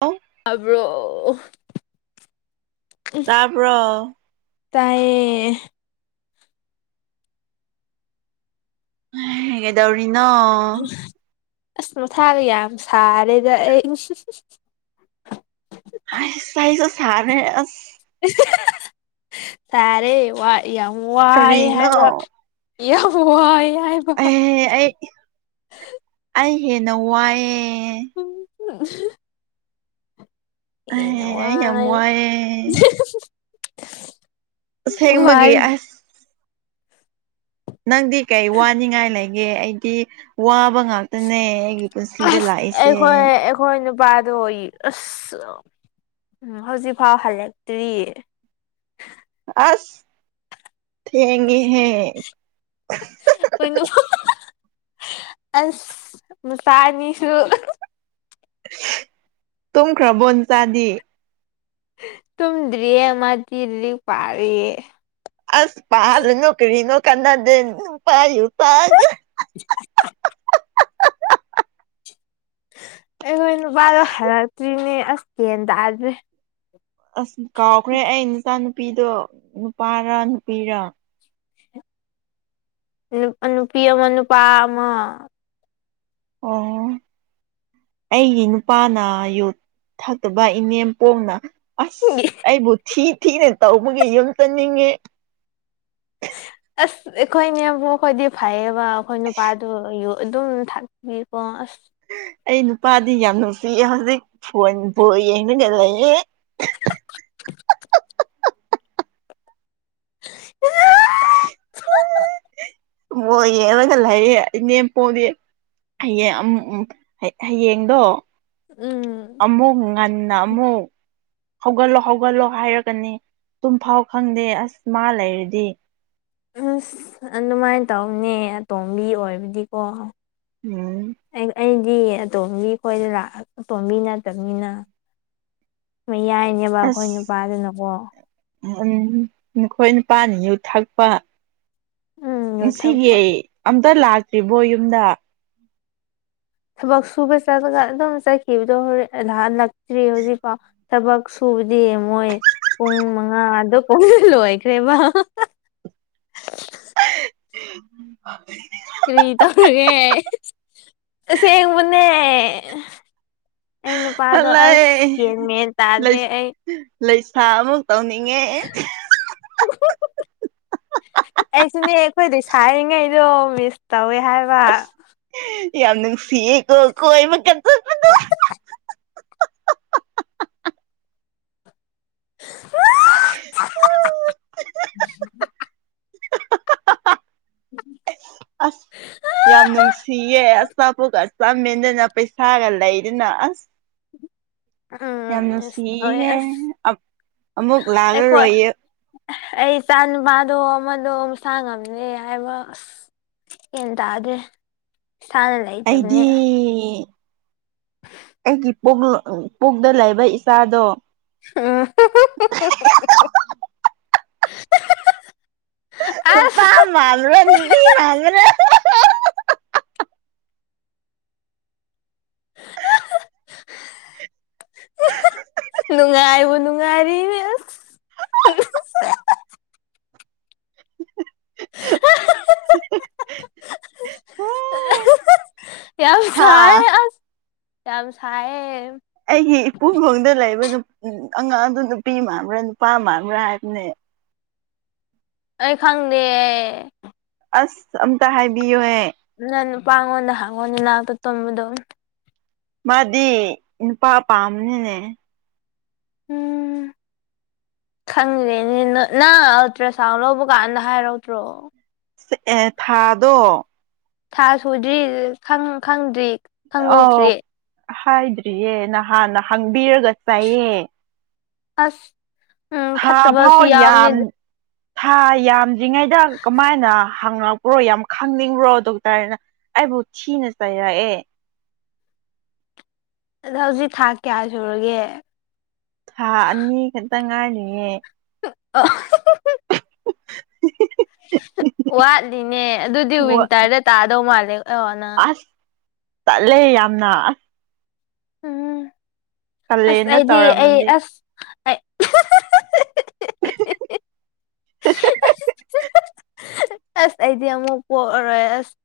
ꯑꯧ ꯇꯥꯕ꯭ꯔꯣ ꯎꯝ ꯇꯥꯕ꯭ꯔꯣ ꯇꯥꯏꯌꯦ ꯍꯦ ꯀꯦꯗꯧꯔꯤꯅꯣ ꯑꯁ ꯃꯊꯥꯒ ꯌꯥꯝ ꯁꯥꯔꯦꯗ ꯑꯩ ꯑꯁ ꯁꯥꯏꯁꯨ ꯁꯔꯦ ꯑꯁ ꯇꯥꯔꯦ ꯋꯥꯠ ꯌꯥꯝ ꯋꯥꯏꯌꯦ ꯀꯔꯤꯅꯣ ꯍꯥꯏꯕ ꯌꯥꯝ ꯋꯥꯌꯦ ꯑꯦꯍꯦ ꯑꯩ ꯑꯩ ꯍꯦꯟꯅ ꯋꯥꯏꯌꯦ ꯎꯝ ꯑꯍꯦ ꯑꯦ ꯍꯦꯟꯅ ꯑꯩ ꯌꯥꯝ ꯋꯥꯏ ꯋꯥꯏꯑꯦ ꯑꯁꯦꯡꯕꯒꯤ ꯋꯥꯔꯤ ꯑꯁ ꯅꯪꯗꯤ ꯀꯩ ꯋꯥꯅꯤꯡꯉꯥꯏ ꯂꯩꯒꯦ ꯑꯩꯗꯤ ꯋꯥꯕ ꯉꯥꯛꯇꯅꯦ ꯑꯩꯒꯤ ꯄꯨꯟꯁꯤꯗ ꯂꯥꯛꯏꯁꯦ ꯅꯄꯥꯗꯣ ꯑꯩꯒꯤ ꯑꯁ ꯑꯗꯨꯝ ꯎꯝ ꯍꯧꯖꯤꯛ ꯐꯥꯎ ꯍꯜꯂꯛꯇ꯭ꯔꯤ ꯑꯁ ꯊꯦꯡꯉꯦ ꯍꯦ ꯀꯩꯅ ꯍꯥꯍꯥꯍꯥ ꯑꯁ ꯅꯆꯥ ꯑꯅꯤꯁꯨ ꯇꯨꯝꯈ꯭ꯔꯕꯣ ꯅꯆꯥꯗꯤ ꯇꯝꯗ꯭ꯔꯤꯌꯦ ꯃꯥꯗꯤ ꯂꯤꯔꯤꯛ ꯄꯥꯔꯤꯌꯦ ꯑꯁ ꯄꯥꯔꯨꯅꯨ ꯀꯔꯤꯅꯣ ꯀꯥꯟꯅꯗꯦ ꯅꯨꯄꯥ ꯌꯨ ꯊꯛꯑꯒ [unintelligible] ꯑꯩꯈꯣꯏ ꯅꯨꯄꯥꯗꯣ ꯍꯥꯂꯛꯇ꯭ꯔꯤꯅꯦ ꯑꯁ ꯒ꯭ꯌꯥꯟ ꯇꯥꯗ꯭ꯔꯦ ꯑꯁ ꯀꯥꯎꯈ꯭ꯔꯦ ꯑꯩ ꯅꯆꯥ ꯅꯨꯨꯄꯤꯗꯣ ꯅꯨꯄꯥꯔ ꯅꯨꯄꯤꯔ ꯑꯅ ꯑ ꯅꯨ ꯅꯨꯨꯄꯤ ꯑꯃ ꯅꯨꯄꯥ ꯑꯃ ꯑꯣ ꯑꯩꯒꯤ ꯅꯨꯄꯥꯅ ꯌꯨ ꯊꯛꯇꯕ ꯏꯅꯦꯝꯄꯣꯛꯅ ꯑꯁ ꯑꯩꯕꯨ ꯊꯤ ꯊꯤꯅ ꯇꯧꯕꯒꯤ ꯌꯨꯝ ꯆꯠꯅꯤꯡꯉꯦ ꯑꯁ ꯑꯩꯈꯣꯏꯅꯦꯝꯕꯛ ꯈꯣꯏꯗꯤ ꯐꯩꯌꯦꯕ ꯑꯩꯈꯣꯏ ꯅꯨꯄꯥꯗꯨ ꯌꯨ ꯑꯗꯨꯝ ꯊꯥꯛꯄꯤꯕ ꯑꯁ ꯑꯩ ꯅꯨꯄꯥꯗꯤ ꯌꯥꯝ ꯅꯨꯡꯁꯤꯌꯦ ꯍꯧꯖꯤꯛ ꯐꯣꯟ ꯕꯣꯟ ꯌꯦꯡꯂꯒ ꯂꯩꯌꯦ ꯍ ꯌꯥ ꯑ ꯕꯣꯜ ꯌꯦꯡꯔꯒ ꯂꯩꯌꯦ ꯏꯅꯦꯝꯄꯣꯛꯗꯤ ꯍꯌꯦꯡ ꯑꯃꯨ ꯎꯝ ꯍ ꯍꯌꯦꯡꯗꯣ ꯎꯝ ꯑꯃꯨꯛ ꯉꯟꯅ ꯑꯃꯨꯛ ꯍꯧꯒꯠꯂꯣ ꯍꯧꯒꯠꯂꯣ ꯍꯥꯏꯔꯛꯀꯅꯤ ꯇꯨꯝ ꯐꯥꯎ ꯈꯪꯗꯦ ꯑꯁ ꯃꯥ ꯂꯩꯔꯗꯤ ꯑꯁ ꯑꯗꯨꯃꯥꯏꯅ ꯇꯧꯕꯅꯦ ꯑꯇꯣꯝꯕꯤ ꯑꯣꯏꯕꯗꯤꯀꯣ ꯎꯝ ꯗꯤ ꯑꯇꯣꯝꯕꯤ ꯈꯣꯏꯗꯣ ꯂꯥꯛꯑ ꯑꯇꯣꯝꯕꯤ ꯅꯠꯇꯕꯅꯤꯅ ꯃꯌꯥꯏꯅꯦꯕ ꯑꯩꯈꯣꯏ ꯑꯁ ꯅꯨꯄꯥꯗꯨꯅꯀꯣ ꯎꯝ ꯅꯈꯣꯏ ꯅꯨꯄꯥꯅ ꯌꯨ ꯊꯛꯄ ꯎꯝ ꯌꯨ ꯉꯁꯤꯒꯤ ꯊꯛꯄ ꯑꯝꯇ ꯂꯥꯛꯇ꯭ꯔꯤꯕꯣ ꯌꯨꯝꯗ ꯊꯕꯛ ꯁꯨꯕ ꯆꯠꯂꯒ ꯑꯗꯨꯝ ꯆꯠꯈꯤꯕꯗꯣ ꯍꯣꯔꯦꯟ ꯍꯜꯂꯛꯇ꯭ꯔꯤ ꯍꯧꯖꯤꯛꯐꯥꯎ ꯊꯕꯛ ꯁꯨꯕꯗꯤ ꯝꯣꯏ ꯄꯨꯡ ꯃꯉꯥꯗꯣ ꯀꯣꯟꯅ ꯂꯣꯏꯈ꯭ꯔꯦꯕ [unintelligible] ꯀꯔꯤ ꯇꯧꯔꯒꯦ ꯑꯁꯦꯡꯕꯅꯦ ꯑꯩ ꯅꯨꯄꯥꯗꯣ ꯂꯩ ꯑꯁ ꯒꯦꯟ ꯃꯦꯟ ꯇꯥꯗ꯭ꯔꯦ ꯑꯩ ꯂꯩꯁꯥ ꯑꯃꯨꯛ ꯇꯧꯅꯤꯡꯉꯦ ꯑꯩꯁꯨꯅꯦ ꯑꯩꯈꯣꯏꯗꯁꯨ ꯍꯥꯏꯔꯤꯉꯩꯗꯣ ꯃꯤꯁ ꯇꯧꯋꯦ ꯍꯥꯏꯕ ꯑꯁ ꯌꯥꯝ ꯅꯨꯡꯁꯤꯌꯦꯀꯣ ꯀꯣꯏꯕꯒ ꯆꯠꯄꯗꯣ ꯍꯥꯍꯥꯍꯥ ꯍꯥ ꯍꯥ ꯍꯥ ꯑꯁ ꯎꯝ ꯌꯥꯝ ꯅꯨꯡꯁꯤꯌꯦ ꯑꯆꯥꯄꯣꯠꯒ ꯆꯥꯃꯦꯟꯗꯅ ꯄꯩꯁꯥꯒ ꯂꯩꯗꯅ ꯑꯁ ꯎꯝ ꯌꯥꯝ ꯎꯝ ꯑꯁ ꯂꯣꯢꯔꯦ ꯅꯨꯡꯁꯤꯍꯦ ꯑꯁ ꯑꯃꯨꯛ ꯑꯩꯈꯣꯏ ꯂꯥꯛꯂꯔꯣꯏꯌꯦ ꯑꯩ ꯏꯆꯥ ꯅꯨꯨꯄꯥꯗꯣ ꯑꯃꯗꯣ ꯃꯁꯥꯥ ꯉꯝꯗꯦ ꯍꯥꯏꯕ ꯒ꯭ꯌꯦꯟ ꯇꯥꯗ꯭ꯔꯦ ꯏꯁꯥꯅ ꯑꯩꯗꯤ ꯂꯩꯇꯕꯅꯦ ꯑꯩꯒꯤ ꯄꯨ ꯄꯨꯛꯗ ꯂꯩꯕ ꯏꯆꯥꯗꯣ ꯍꯨꯝ ꯍ ꯍ ꯍꯍ ꯅꯨꯄꯥ ꯑꯁ ꯃꯥꯟꯕ꯭ꯔꯦ ꯅꯨꯄꯤ ꯃꯥꯟꯕ꯭ꯔꯦ ꯑꯍ ꯅꯨꯡꯉꯥꯏꯕ ꯅꯨꯡ ꯅꯨꯉꯥꯢꯔꯤꯅꯤ ꯑꯁ ꯌꯥꯝ ꯍꯥꯥ ꯁꯥꯏꯌꯦ ꯑꯁ ꯌꯥꯝ ꯁꯥꯏꯌꯦ ꯑꯩꯒꯤ ꯏꯄꯨꯡ ꯈꯣꯡꯗ ꯂꯩꯕ ꯗꯨꯝ ꯎꯝ ꯑꯉꯥꯡ ꯑꯗꯨ ꯅꯨꯄꯤ ꯃꯥꯟꯕ꯭ꯔꯥ ꯅꯨꯄꯥ ꯃꯥꯥꯟꯕ꯭ꯔꯥ ꯍꯥꯏꯕꯅꯦ ꯑꯩ ꯈꯪꯗꯤꯌꯦ ꯑꯁ ꯑꯝꯇ ꯍꯥꯏꯕꯤꯌꯨꯍꯦ ꯅꯪ ꯅꯨꯄꯥꯉꯣꯟꯗ ꯍꯥꯡꯉꯣꯅꯦ ꯅꯅꯥꯛꯇ ꯇꯨꯝꯕꯗꯣ ꯃꯥꯗꯤ ꯅꯨꯄꯥ ꯄꯥꯝꯕꯅꯤꯅꯦ ꯎꯝ ꯈꯪꯗ꯭ꯔꯦꯅꯦ ꯅꯪ ꯑꯜꯇ꯭ꯔ ꯁꯥꯎꯟ ꯂꯧꯕꯀꯥꯟꯗ ꯍꯥꯏꯔꯛꯇ꯭ꯔꯣ ꯑꯦ ꯊꯥꯗꯣ ꯁꯥ ꯁꯨꯗ꯭ꯔꯤ ꯈꯪ ꯈꯪꯗ꯭ꯔꯤ ꯑꯥꯎ ꯈꯪꯗꯣꯛꯇ꯭ꯔꯤ ꯍꯥꯏꯗ꯭ꯔꯤꯌꯦ ꯅꯍꯥꯟꯅ ꯍꯪꯕꯤꯔꯒ ꯆꯩꯌꯦ ꯑꯁ ꯎꯝ ꯊꯥ ꯐꯥꯎ ꯐꯠꯇꯕꯁꯨ ꯌꯥꯎꯕꯅꯦ ꯌꯥꯝ ꯊꯥ ꯌꯥꯝꯗ꯭ꯔꯉꯩꯗ ꯀꯃꯥꯏꯅ ꯍꯪꯉꯛꯄ꯭ꯔꯣ ꯌꯥꯝ ꯈꯪꯅꯤꯡꯕ꯭ꯔꯣ ꯗꯣꯛꯇꯔꯅ ꯑꯩꯕꯨ ꯊꯤꯅ ꯆꯩꯥꯔꯛꯑꯦ ꯑꯗꯣ ꯍꯧꯖꯤꯛ ꯊꯥ ꯀꯌꯥ ꯁꯨꯔꯒꯦ ꯊꯥ ꯑꯅꯤ ꯈꯛꯇꯪ ꯉꯥꯏꯔꯤꯌꯦ [unintelligible] [unintelligible] ꯋꯥꯠꯂꯤꯅꯦ ꯑꯗꯨꯗꯤ ꯋꯤꯟꯇꯔꯗ ꯇꯥꯗꯧ ꯃꯥꯜꯂꯦ ꯑꯣꯅ ꯀꯜꯂꯦ ꯌꯥꯝꯅ ꯎꯝ ꯑꯁ ꯀꯥꯂꯦꯟꯗ ꯑꯩꯗꯤ ꯑꯩ ꯇꯧꯔꯝꯃꯗꯤ ꯑꯁ ꯑꯩ [unintelligible] ꯑꯁ ꯑꯩꯗꯤ ꯑꯃꯨꯛ ꯄꯣꯛꯑꯔꯣꯏ ꯑꯁ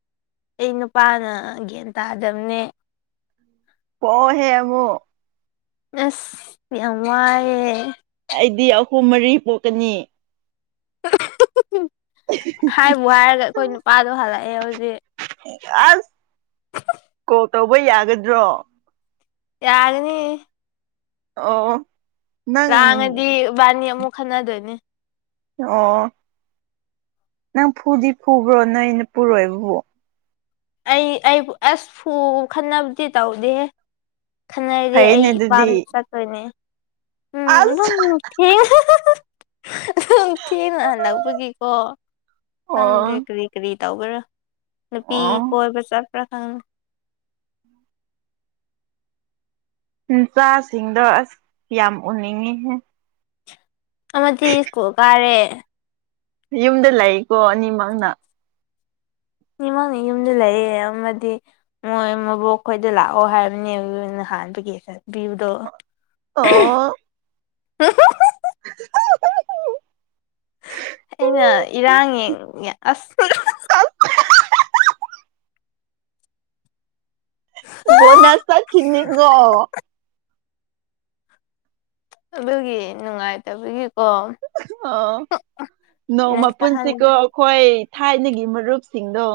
ꯑꯩ ꯅꯨꯄꯥꯅ ꯒ꯭ꯌꯥꯟ ꯇꯥꯗꯕꯅꯦ ꯄꯣꯛꯑꯣꯍꯦ ꯑꯃꯨꯛ ꯑꯁ ꯌꯥꯝ ꯋꯥꯏꯌꯦ ꯑꯩꯗꯤ ꯑꯍꯨꯝ ꯃꯔꯤ ꯄꯣꯛꯀꯅꯤ ꯍꯥꯏꯕꯨ ꯍꯥꯏꯔꯒ ꯑꯩꯈꯣꯏ ꯅꯨꯄꯥꯗꯣ ꯍꯜꯂꯛꯑꯦ ꯍꯧꯖꯤꯛ ꯑꯁ ꯀꯣꯜ ꯇꯧꯕ ꯌꯥꯒꯗ꯭ꯔꯣ ꯌꯥꯒꯅꯤ ꯑꯣ ꯅꯪ ꯂꯥꯡꯉꯗꯤ ꯕꯥꯅꯤ ꯑꯃꯨꯛ ꯈꯟꯅꯗꯣꯏꯅꯦ ꯑꯣ ꯅꯪ ꯐꯨꯗꯤ ꯐꯨꯕ꯭ꯔꯣ ꯅꯣꯏ ꯅꯄꯨꯔꯣꯏꯕꯕꯨ ꯑꯩ ꯑꯩ ꯑꯁ ꯐꯨ ꯈꯟꯅꯕꯗꯤ ꯇꯧꯗꯦꯍꯦ ꯈꯟꯅꯔꯗꯤ ꯑꯩ ꯐꯩꯅꯦ ꯑꯗꯨꯗꯤ ꯏꯄꯥꯝꯗ ꯆꯠꯇꯣꯏꯅꯦ ꯎꯝ ꯗꯨꯝ ꯑꯁ [unintelligible] ꯊꯦꯡꯅ ꯍꯜꯂꯛꯄꯒꯤꯀꯣ ꯈꯪꯗ꯭ꯔꯦ ꯑꯣ ꯀꯔꯤ ꯀꯔꯤ ꯇꯧꯒꯦꯔꯥ ꯅꯨꯄꯤ ꯑꯣ ꯀꯣꯏꯕ ꯆꯄ꯭ꯔ ꯈꯪ ꯏꯆꯥꯁꯤꯡꯗꯣ ꯑꯁ ꯌꯥꯝ ꯎꯅꯤꯡꯉꯤꯍꯦ ꯑꯃꯗꯤ ꯁ꯭ꯀꯨꯜ ꯀꯥꯔꯦ ꯌꯨꯝꯗ ꯂꯩꯀꯣ ꯑꯅꯤꯃꯛꯅ ꯑꯅꯤꯃꯛꯅ ꯌꯨꯝꯗ ꯂꯩꯌꯦ ꯑꯃꯗꯤ ꯃꯣꯏ ꯃꯕꯣꯛ ꯈꯣꯏꯗ ꯂꯥꯛꯑꯣ ꯍꯥꯏꯕꯅꯦꯕꯅ ꯍꯥꯏꯕꯒꯤ ꯑꯣ [unintelligible] [unintelligible] ꯑꯩꯅ ꯏꯔꯥꯡ ꯌꯦꯡꯅꯤꯡꯉꯦ ꯑꯁ ꯕꯣꯅꯁ ꯆꯠꯈꯤꯅꯤꯀꯣ ꯑꯗꯨꯒꯤ ꯅꯨꯡꯉꯥꯏꯇꯕꯒꯤ ꯑꯣ ꯅꯣꯡꯃ ꯅꯪ ꯄꯨꯟꯁꯤꯀꯣ ꯆꯥꯍꯟꯗ꯭ꯔꯦ ꯑꯩꯈꯣꯏ ꯊꯥꯏꯅꯒꯤ ꯃꯔꯨꯞꯁꯤꯡꯗꯣ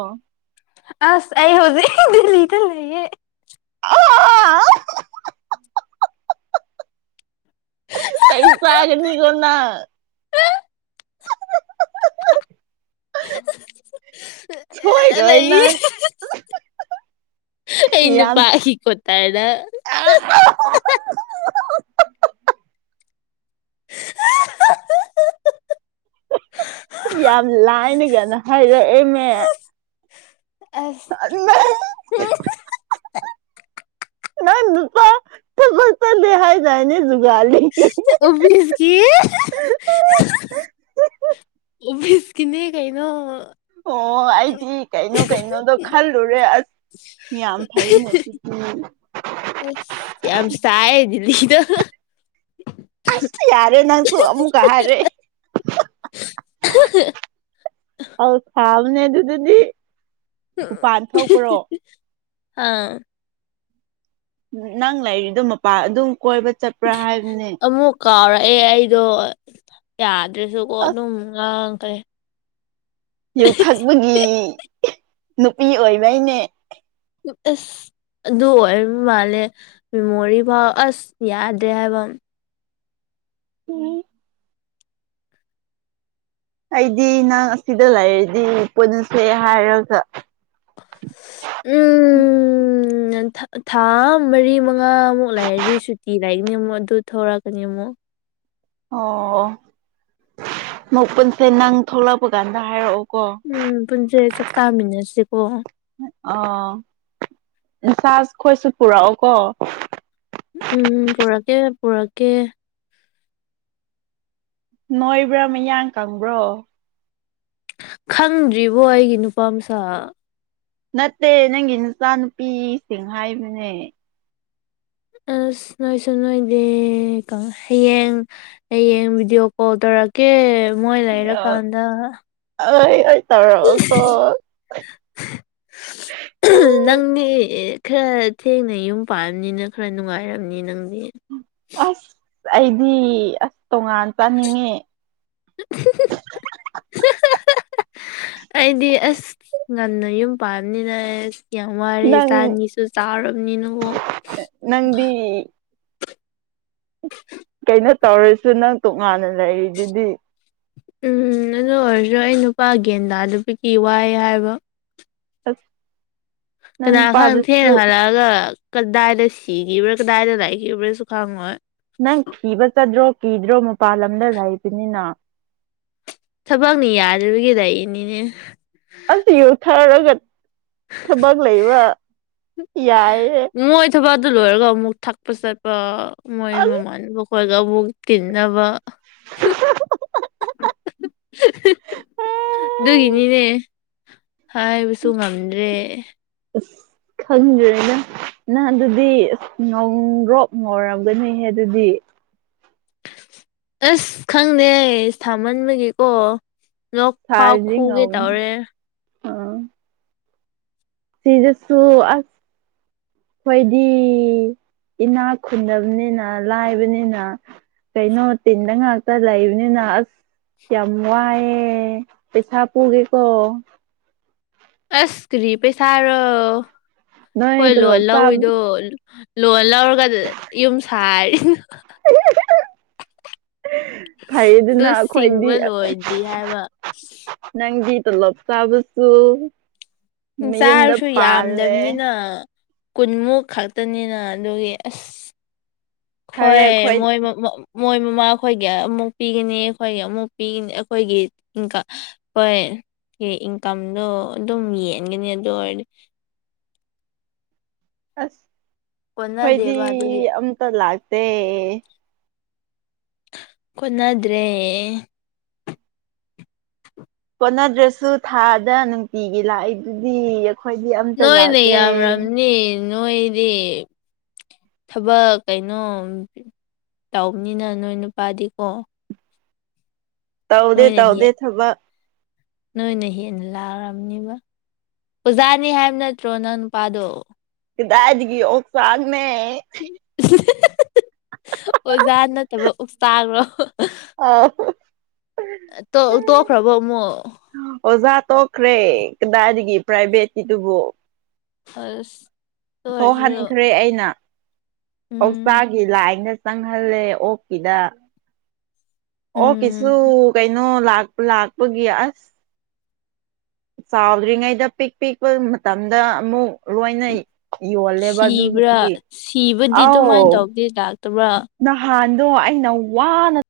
ꯑꯁ ꯑꯩ ꯍꯧꯖꯤꯛ ꯗꯤꯂꯤ ꯗ ꯂꯩꯌꯦ ꯑꯥ ꯆꯩ ꯆꯥꯒꯅꯤꯀꯣ ꯅꯪ ꯁꯣꯏꯔꯣꯏ ꯂꯩ ꯅꯪ ꯑꯩ ꯌꯥꯝ ꯅꯨꯄꯥꯒꯤ ꯀ꯭ꯋꯥꯇꯔꯗ ꯌꯥꯝ ꯂꯥꯏꯅꯒꯅ ꯍꯥꯏꯔꯛꯑꯦꯃꯦ ꯑꯁ ꯅꯪ ꯅꯪ ꯅꯨꯄꯥ ꯊꯕꯛ ꯇꯧꯗꯦ ꯍꯥꯏꯗꯥꯏꯅꯦ ꯖꯨꯒꯥꯂꯤ ꯑꯣꯄꯤꯁꯀꯤ ꯑꯣꯐꯤꯁꯀꯤꯅꯤ ꯀꯩꯅꯣ ꯑꯣ ꯑꯩꯗꯤ ꯀꯩꯅꯣ ꯀꯩꯅꯣꯗꯣ ꯈꯜꯂꯨꯔꯦ ꯑꯁ ꯌꯥꯝ ꯐꯩꯅꯦ ꯑꯗꯨꯗꯤ ꯌꯥꯝ ꯁꯥꯏꯌꯦ ꯗꯤꯂꯤꯗ ꯑꯁ ꯌꯥꯔꯦ ꯅꯪꯁꯨ ꯑꯃꯨꯛꯀ ꯍꯥꯏꯔꯛꯑꯦ ꯑꯧ ꯁꯥꯕꯅꯦ ꯑꯗꯨꯗꯗꯤ ꯃꯄꯥꯟ ꯊꯣꯛꯄ꯭ꯔꯣ ꯑꯥ ꯅꯪ ꯂꯩꯔꯤꯗꯣ ꯃꯄꯥꯥꯟ ꯑꯗꯨꯝ ꯀꯣꯏꯕ ꯆꯠꯄ꯭ꯔꯥ ꯍꯥꯏꯕꯅꯦ ꯑꯃꯨꯛ ꯀꯥꯎꯔꯛꯑꯦ ꯑꯩꯗꯣ ꯌꯥꯗ꯭ꯔꯁꯨꯀꯣ ꯑꯗꯨꯝ ꯑꯁ ꯉꯥꯡꯈ꯭ꯔꯦ ꯌꯨ ꯊꯛꯄꯒꯤ ꯅꯨꯄꯤ ꯑꯣꯏꯕꯩꯅꯦ ꯑꯁ ꯑꯗꯨ ꯑꯣꯏꯕ ꯃꯥꯜꯂꯦ ꯃꯦꯃꯣꯔꯤ ꯐꯥꯎ ꯑꯁ ꯌꯥꯗ꯭ꯔꯦ ꯍꯥꯏꯕ ꯎꯝ ꯑꯩꯗꯤ ꯅꯪ ꯑꯁꯤꯗ ꯂꯩꯔꯗꯤ ꯄꯨꯟꯁꯦ ꯍꯥꯏꯔꯒ ꯎꯝ ꯊꯥ ꯃꯔꯤ ꯃꯉꯥꯃꯨꯛ ꯂꯩꯔꯗꯤ ꯁꯨꯇꯤ ꯂꯒꯅꯤ ꯑꯃꯨꯛ ꯑꯗꯨ ꯊꯧꯔꯛꯀꯅꯤ ꯑꯃꯨꯛ ꯑꯣ ꯃꯨꯛ ꯄꯨꯟꯁꯦ ꯅꯪ ꯊꯣꯛꯂꯛꯄ ꯀꯥꯟꯗ ꯍꯥꯏꯔꯛꯑꯣ ꯎꯝ ꯄꯨꯟꯁꯦ ꯆꯥꯛꯆꯥꯃꯤꯟꯅꯁꯤꯀꯣ ꯑꯥ ꯏꯆꯥꯈꯣꯏꯁꯨ ꯄꯨꯔꯛꯑꯣꯀꯣ ꯎꯝ ꯄꯣꯔꯛꯀꯦ ꯄꯣꯔꯛꯀꯦ ꯅꯣꯏꯕ꯭ꯔꯥ ꯃꯌꯥꯡ ꯀꯪꯕ꯭ꯔꯣ ꯈꯪꯗ꯭ꯔꯤꯕꯣ ꯑꯩꯒꯤ ꯅꯨꯄꯥ ꯃꯁꯛ ꯅꯠꯇꯦ ꯅꯪꯒꯤ ꯅꯆꯥ ꯅꯨꯨꯄꯤꯁꯤꯡ ꯍꯥꯏꯕꯅꯦ ꯑꯁ ꯅꯣꯏꯁꯨ ꯅꯣꯏꯗꯦ ꯍꯌꯦꯡ ꯍꯌꯦꯡ ꯚꯤꯗꯤꯑꯣ ꯀꯣꯜ ꯇꯧꯔ ꯇꯧꯔꯛꯀꯦ ꯃꯣꯏ ꯑꯩ ꯂꯩꯔꯀꯥꯟꯗ ꯑꯩ ꯇꯧꯔꯛꯑꯣꯀꯣ ꯅꯪꯗꯤ ꯈꯔ ꯊꯦꯡꯅ ꯌꯨꯝ ꯄꯥꯠꯕꯅꯤꯅ ꯈꯔ ꯅꯨꯡꯉꯥꯏꯔꯝꯅꯤ ꯅꯪꯗꯤ ꯑꯁ ꯑꯩꯗꯤ ꯑꯁ ꯇꯣꯉꯥꯟ ꯆꯥꯅꯤꯡꯉꯤ ꯑꯩꯗꯤ ꯑꯁ ꯉꯟꯅ ꯌꯨꯝ ꯄꯥꯝꯕꯅꯤꯅ ꯌꯥꯝ ꯋꯥꯔꯦ ꯅꯪ ꯆꯥꯅꯤꯁꯨ ꯆꯥꯎꯔꯕꯅꯤꯅ ꯅꯪꯗꯤ ꯀꯩꯅꯣ ꯇꯧꯔꯁꯨ ꯅꯪ ꯇꯣꯉꯥꯟꯅ ꯂꯩꯔꯤꯗꯨꯗꯤ ꯎꯝ ꯑꯗꯨ ꯑꯣꯏꯔꯁꯨ ꯑꯩ ꯅꯨꯄꯥ ꯒ꯭ꯌꯥꯟ ꯇꯥꯗꯕꯒꯤ ꯋꯥꯏ ꯍꯥꯏꯕ [inaudible] ꯅꯪ ꯀꯅꯥ ꯈꯪ ꯊꯦꯡꯅ ꯅꯨꯄꯥꯗꯨꯁꯨ ꯍꯜꯂꯛꯑꯒ ꯀꯗꯥꯏꯗ ꯁꯤꯈꯤꯕ꯭ꯔꯥ ꯀꯗꯥꯏꯗ ꯂꯥꯏꯈꯤꯕ꯭ꯔꯥꯁꯨ ꯈꯪꯉꯣꯏ ꯅꯪ ꯊꯤꯕ ꯆꯗ꯭ꯔꯣ ꯀꯤꯗ꯭ꯔꯣ ꯃꯄꯥꯥꯟ ꯂꯝꯗ ꯂꯩꯕꯅꯤꯅ ꯊꯕꯛꯅ ꯌꯥꯗꯕꯒꯤ ꯂꯩꯔꯤꯅꯤꯅꯦ ꯑꯁ ꯌꯨ ꯊꯛꯔꯒ ꯊꯕꯛ ꯂꯩꯕ ꯌꯥꯏꯌꯦ ꯃꯣꯏ ꯊꯕꯛ ꯑꯗꯨ ꯂꯣꯏꯔꯒ ꯑꯃꯨꯛ ꯊꯛꯄ ꯆꯠꯄ ꯃꯣꯏ ꯑꯁ ꯃꯃꯥꯟꯅꯕ ꯈꯣꯏꯒꯃꯨꯛ ꯇꯤꯟꯅꯕ ꯗꯨꯒꯤꯅꯤꯅꯦ ꯍꯥꯏꯕꯁꯨ ꯉꯝꯗ꯭ꯔꯦ ꯈꯪꯗ꯭ꯔꯦꯗ ꯅꯪ ꯑꯗꯨꯗꯤ ꯑꯗꯨꯗꯤ ꯉꯧꯔꯣꯛ ꯉꯧꯔꯝꯒꯅꯤ ꯍꯦ ꯑꯗꯨꯗꯤ ꯑꯁ ꯈꯪꯗꯦ ꯁꯥꯃꯟꯕꯒꯤꯀꯣ ꯂꯣꯛ ꯐꯥꯎ ꯁꯥꯔꯗꯤ ꯈꯨꯒꯦ ꯉꯧꯅꯤ ꯇꯧꯔꯦ ꯑꯥ ꯁꯤꯗꯁꯨ ꯑꯁ ꯑꯈꯣꯏꯗꯤ ꯏꯅꯥꯛ ꯈꯨꯟꯗꯕꯅꯤꯅ ꯂꯥꯏꯕꯅꯤꯅ ꯀꯩꯅꯣ ꯇꯤꯟꯗ ꯉꯥꯛꯇ ꯂꯩꯕꯅꯤꯅ ꯑꯁ ꯌꯥꯝꯋꯥꯏꯌꯦ ꯄꯦꯁꯥ ꯄꯨꯒꯦꯀꯣ ꯑꯁ ꯀꯔꯤ ꯄꯩꯁꯥꯔꯣ ꯅꯣꯏ ꯍꯣꯏ ꯂꯣꯟ ꯇꯣꯂꯣꯞ ꯆꯥꯕ ꯂꯧꯏꯗꯣ ꯂꯧꯔꯒ ꯑꯗꯨ ꯌꯨꯝ ꯁꯥꯔꯤꯅ ꯑꯗꯨ ꯐꯩꯗꯅ ꯑꯩꯈꯣꯏꯗꯤ ꯁꯤꯡꯕ ꯂꯣꯏꯗ꯭ꯔꯤ ꯍꯥꯏꯕ ꯅꯪꯗꯤ ꯇꯣꯂꯣꯞ ꯆꯥꯕꯁꯨ ꯃꯌꯨꯝꯗ ꯆꯥꯔꯁꯨ ꯄꯥꯜꯂꯦ ꯌꯥꯝꯗꯕꯅꯤꯅ ꯀꯨꯟꯃꯨꯛ ꯈꯛꯇꯅꯤꯅ ꯑꯗꯨꯒꯤ ꯑꯁ ꯐꯔꯦ ꯈꯣꯏ ꯑꯩꯈꯣꯏ ꯃꯣꯏ ꯃꯣꯏ ꯃꯣꯏ ꯃꯃꯥ ꯈꯣꯏꯒꯤ ꯑꯃꯨꯛ ꯄꯤꯒꯅꯤ ꯑꯈꯣꯏꯒꯤ ꯑꯃꯨꯛ ꯄꯤꯒꯅꯤ ꯑꯈꯣꯏꯒꯤ ꯑꯃꯨꯛ ꯍꯣꯏ ꯑꯦ ꯏꯟꯀꯝꯗꯣ ꯑꯗꯨꯝ ꯌꯦꯟꯒꯅꯤ ꯑꯗꯨ ꯑꯣꯏꯔꯗꯤ ꯑꯁ ꯑꯈꯣꯏꯗꯤ ꯀꯣꯟꯅꯗꯦꯕ ꯑꯗꯨꯒꯤ ꯑꯝꯇ ꯂꯥꯛꯇꯦ ꯀꯣꯟꯅꯥꯗ꯭ꯔꯦ ꯀꯣꯠꯅꯗ꯭ꯔꯁꯨ ꯊꯥꯗ ꯅꯨꯡꯇꯤꯒꯤ ꯂꯥꯛꯏꯗꯨꯗꯤ ꯑꯩꯈꯣꯏꯗꯤ ꯑꯝꯇ ꯅꯣꯏꯅꯦ ꯂꯥꯛꯇꯦ ꯌꯥꯝꯔꯝꯅꯤ ꯅꯣꯏꯗꯤ ꯊꯕꯛ ꯀꯩꯅꯣ ꯇꯧꯕꯅꯤꯅ ꯅꯣꯏ ꯅꯨꯄꯥꯗꯤꯀꯣ ꯇꯧꯗꯦ ꯅꯣꯏꯅ ꯍꯦ ꯇꯧꯗꯦ ꯊꯕꯛ ꯅꯣꯏꯅ ꯍꯦꯟꯅ ꯂꯥꯛꯔꯝꯅꯤꯕ ꯑꯣꯖꯥꯅꯤ ꯍꯥꯏꯕ ꯅꯠꯇ꯭ꯔꯣ ꯅꯪ ꯅꯨꯄꯥꯗꯣ ꯀꯗꯥꯏꯘꯒꯤ ꯑꯣꯛꯆꯥꯛꯅꯦ ꯑꯣꯖꯥ ꯅꯠꯇꯕ ꯑꯣꯛꯁꯇꯔꯣ ꯑꯧ ꯇꯣꯛ ꯇꯣꯛꯈ꯭ꯔꯕꯣ ꯑꯃꯨꯛ ꯑꯣꯖꯥ ꯇꯣꯛꯈ꯭ꯔꯦ ꯀꯗꯥꯏꯗꯒꯤ ꯄ꯭ꯔꯥꯏꯚꯦꯠꯀꯤꯗꯨꯕꯨ ꯑꯁ ꯑꯗꯨ ꯑꯣꯏꯔꯁꯨ ꯊꯣꯛꯍꯟꯈ꯭ꯔꯦ ꯑꯩꯅ ꯎꯝ ꯄꯧꯁꯒꯤ ꯂꯥꯏꯟ ꯆꯪꯍꯜꯂꯦ ꯑꯣꯛꯀꯤꯗ ꯑꯣ ꯀꯤꯁꯨ ꯎꯝ ꯀꯩꯅꯣ ꯂꯥꯛ ꯂꯥꯛꯄꯒꯤ ꯑꯁ ꯆꯥꯎꯗ꯭ꯔꯤꯉꯩꯗ ꯄꯤꯛ ꯄꯤꯛꯄ ꯃꯇꯝꯗ ꯑꯃꯨꯛ ꯂꯣꯏꯅ ꯌꯣꯜꯂꯦꯕ ꯁꯤꯕ꯭ꯔꯥ ꯑꯗꯨꯒꯤ ꯁꯤꯕꯗꯤ ꯑꯥꯎ ꯑꯗꯨꯃꯥꯏꯅ ꯇꯧꯕꯗꯤ ꯂꯥꯛꯇꯕ꯭ꯔꯥ ꯅꯍ ꯅꯍꯥꯟꯗꯣ ꯑꯩꯅ ꯋꯥꯅ